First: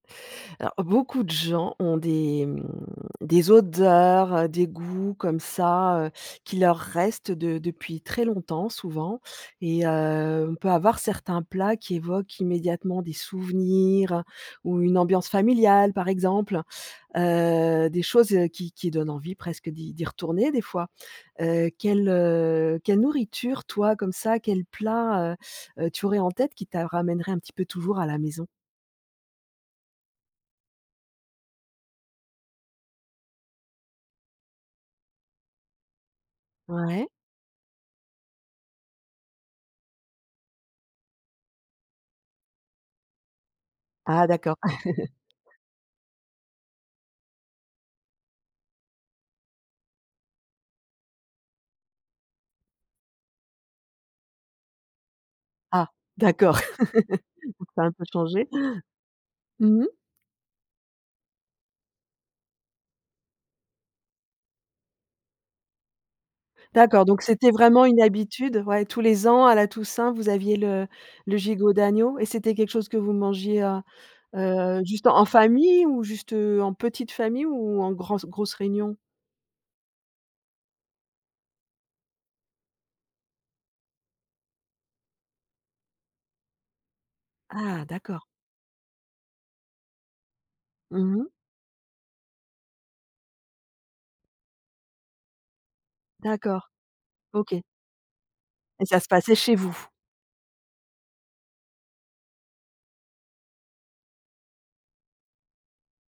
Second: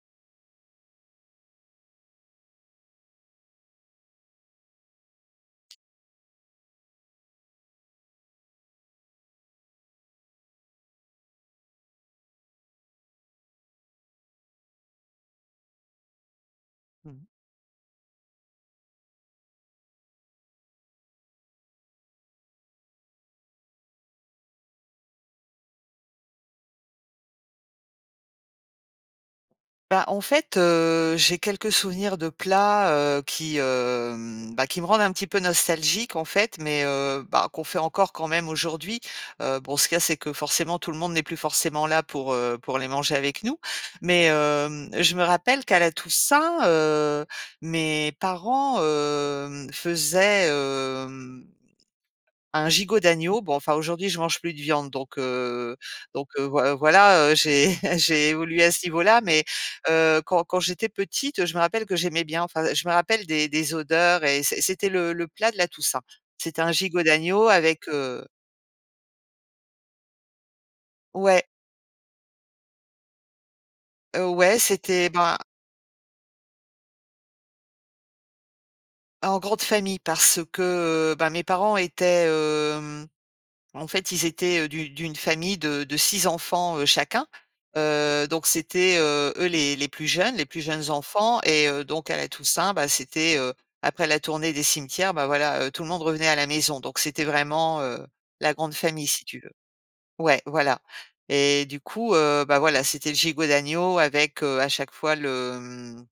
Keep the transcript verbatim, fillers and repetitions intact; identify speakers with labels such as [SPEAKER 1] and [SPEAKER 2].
[SPEAKER 1] Alors, beaucoup de gens ont des, mmh, des odeurs, des goûts comme ça, heu, qui leur restent de depuis très longtemps, souvent et heu, on peut avoir certains plats qui évoquent immédiatement des souvenirs, ou une ambiance familiale, par exemple,
[SPEAKER 2] Mmh.
[SPEAKER 1] heu, des choses qui qui donnent envie presque d'y d'y retourner des fois. Heu, quelle, heu, quelle nourriture, toi, comme ça, quel plat, heu, heu, tu aurais en tête qui t'a ramènerait un petit peu toujours à la maison?
[SPEAKER 2] Bah en fait, heu, j'ai quelques souvenirs de plats, heu, qui, hem, bah, me rendent un petit peu nostalgique, en fait, mais,
[SPEAKER 1] Ouais.
[SPEAKER 2] heu, bah, qu'on fait encore quand même aujourd'hui. Heu, bon, ce qu'il y a, c'est que, forcément, tout le monde n'est plus forcément là pour, heu, pour les manger avec nous. Mais,
[SPEAKER 1] Ah d'accord.
[SPEAKER 2] hem, je me rappelle qu'à la Toussaint, heu, mes parents, hem, faisaient, hem, un gigot d'agneau. Bon, enfin, aujourd'hui, je mange plus de viande, donc, heu,
[SPEAKER 1] Ah
[SPEAKER 2] donc, heu,
[SPEAKER 1] d'accord,
[SPEAKER 2] voi voilà, heu, j'ai
[SPEAKER 1] ça a un peu
[SPEAKER 2] j'ai
[SPEAKER 1] changé?
[SPEAKER 2] évolué à ce niveau là. Mais,
[SPEAKER 1] Mmh mh.
[SPEAKER 2] heu, quand quand j'étais petite, je me rappelle que j'aimais bien, enfin je me rappelle des des odeurs et c'é c'était le le plat de la Toussaint. C'était un gigot
[SPEAKER 1] D'accord, donc
[SPEAKER 2] d'agneau
[SPEAKER 1] c'était vraiment
[SPEAKER 2] avec,
[SPEAKER 1] une
[SPEAKER 2] heu
[SPEAKER 1] habitude. Ouais tous les ans, à la Toussaint, vous aviez le le
[SPEAKER 2] Ouais.
[SPEAKER 1] gigot d'agneau et c'était quelque chose que vous mangiez, heu,
[SPEAKER 2] Heu, ouais,
[SPEAKER 1] heu, juste
[SPEAKER 2] c'était
[SPEAKER 1] en en
[SPEAKER 2] bah
[SPEAKER 1] famille ou juste, heu, en petite famille ou en gransse grosse réunion?
[SPEAKER 2] En grande famille parce que, heu, ben, mes parents étaient, hem, en fait, ils étaient, heu, d'u d'une famille de de six enfants, heu, chacun.
[SPEAKER 1] Ah d'accord.
[SPEAKER 2] Heu, donc c'était, heu, eux les les plus jeunes les plus jeunes
[SPEAKER 1] Mmh mh.
[SPEAKER 2] enfants et heu, donc à la Toussaint, bah, c'était, heu, après la tournée des cimetières, bah, voilà, heu, tout le monde revenait à la
[SPEAKER 1] D'accord,
[SPEAKER 2] maison. Donc c'était
[SPEAKER 1] OK.
[SPEAKER 2] vraiment, heu, la grande
[SPEAKER 1] Et ça se
[SPEAKER 2] famille, si
[SPEAKER 1] passait
[SPEAKER 2] tu veux.
[SPEAKER 1] chez vous?
[SPEAKER 2] Ouais, voilà et du coup, heu, bah, voilà, c'était le gigot d'agneau avec, heu, à chaque fois le, mmh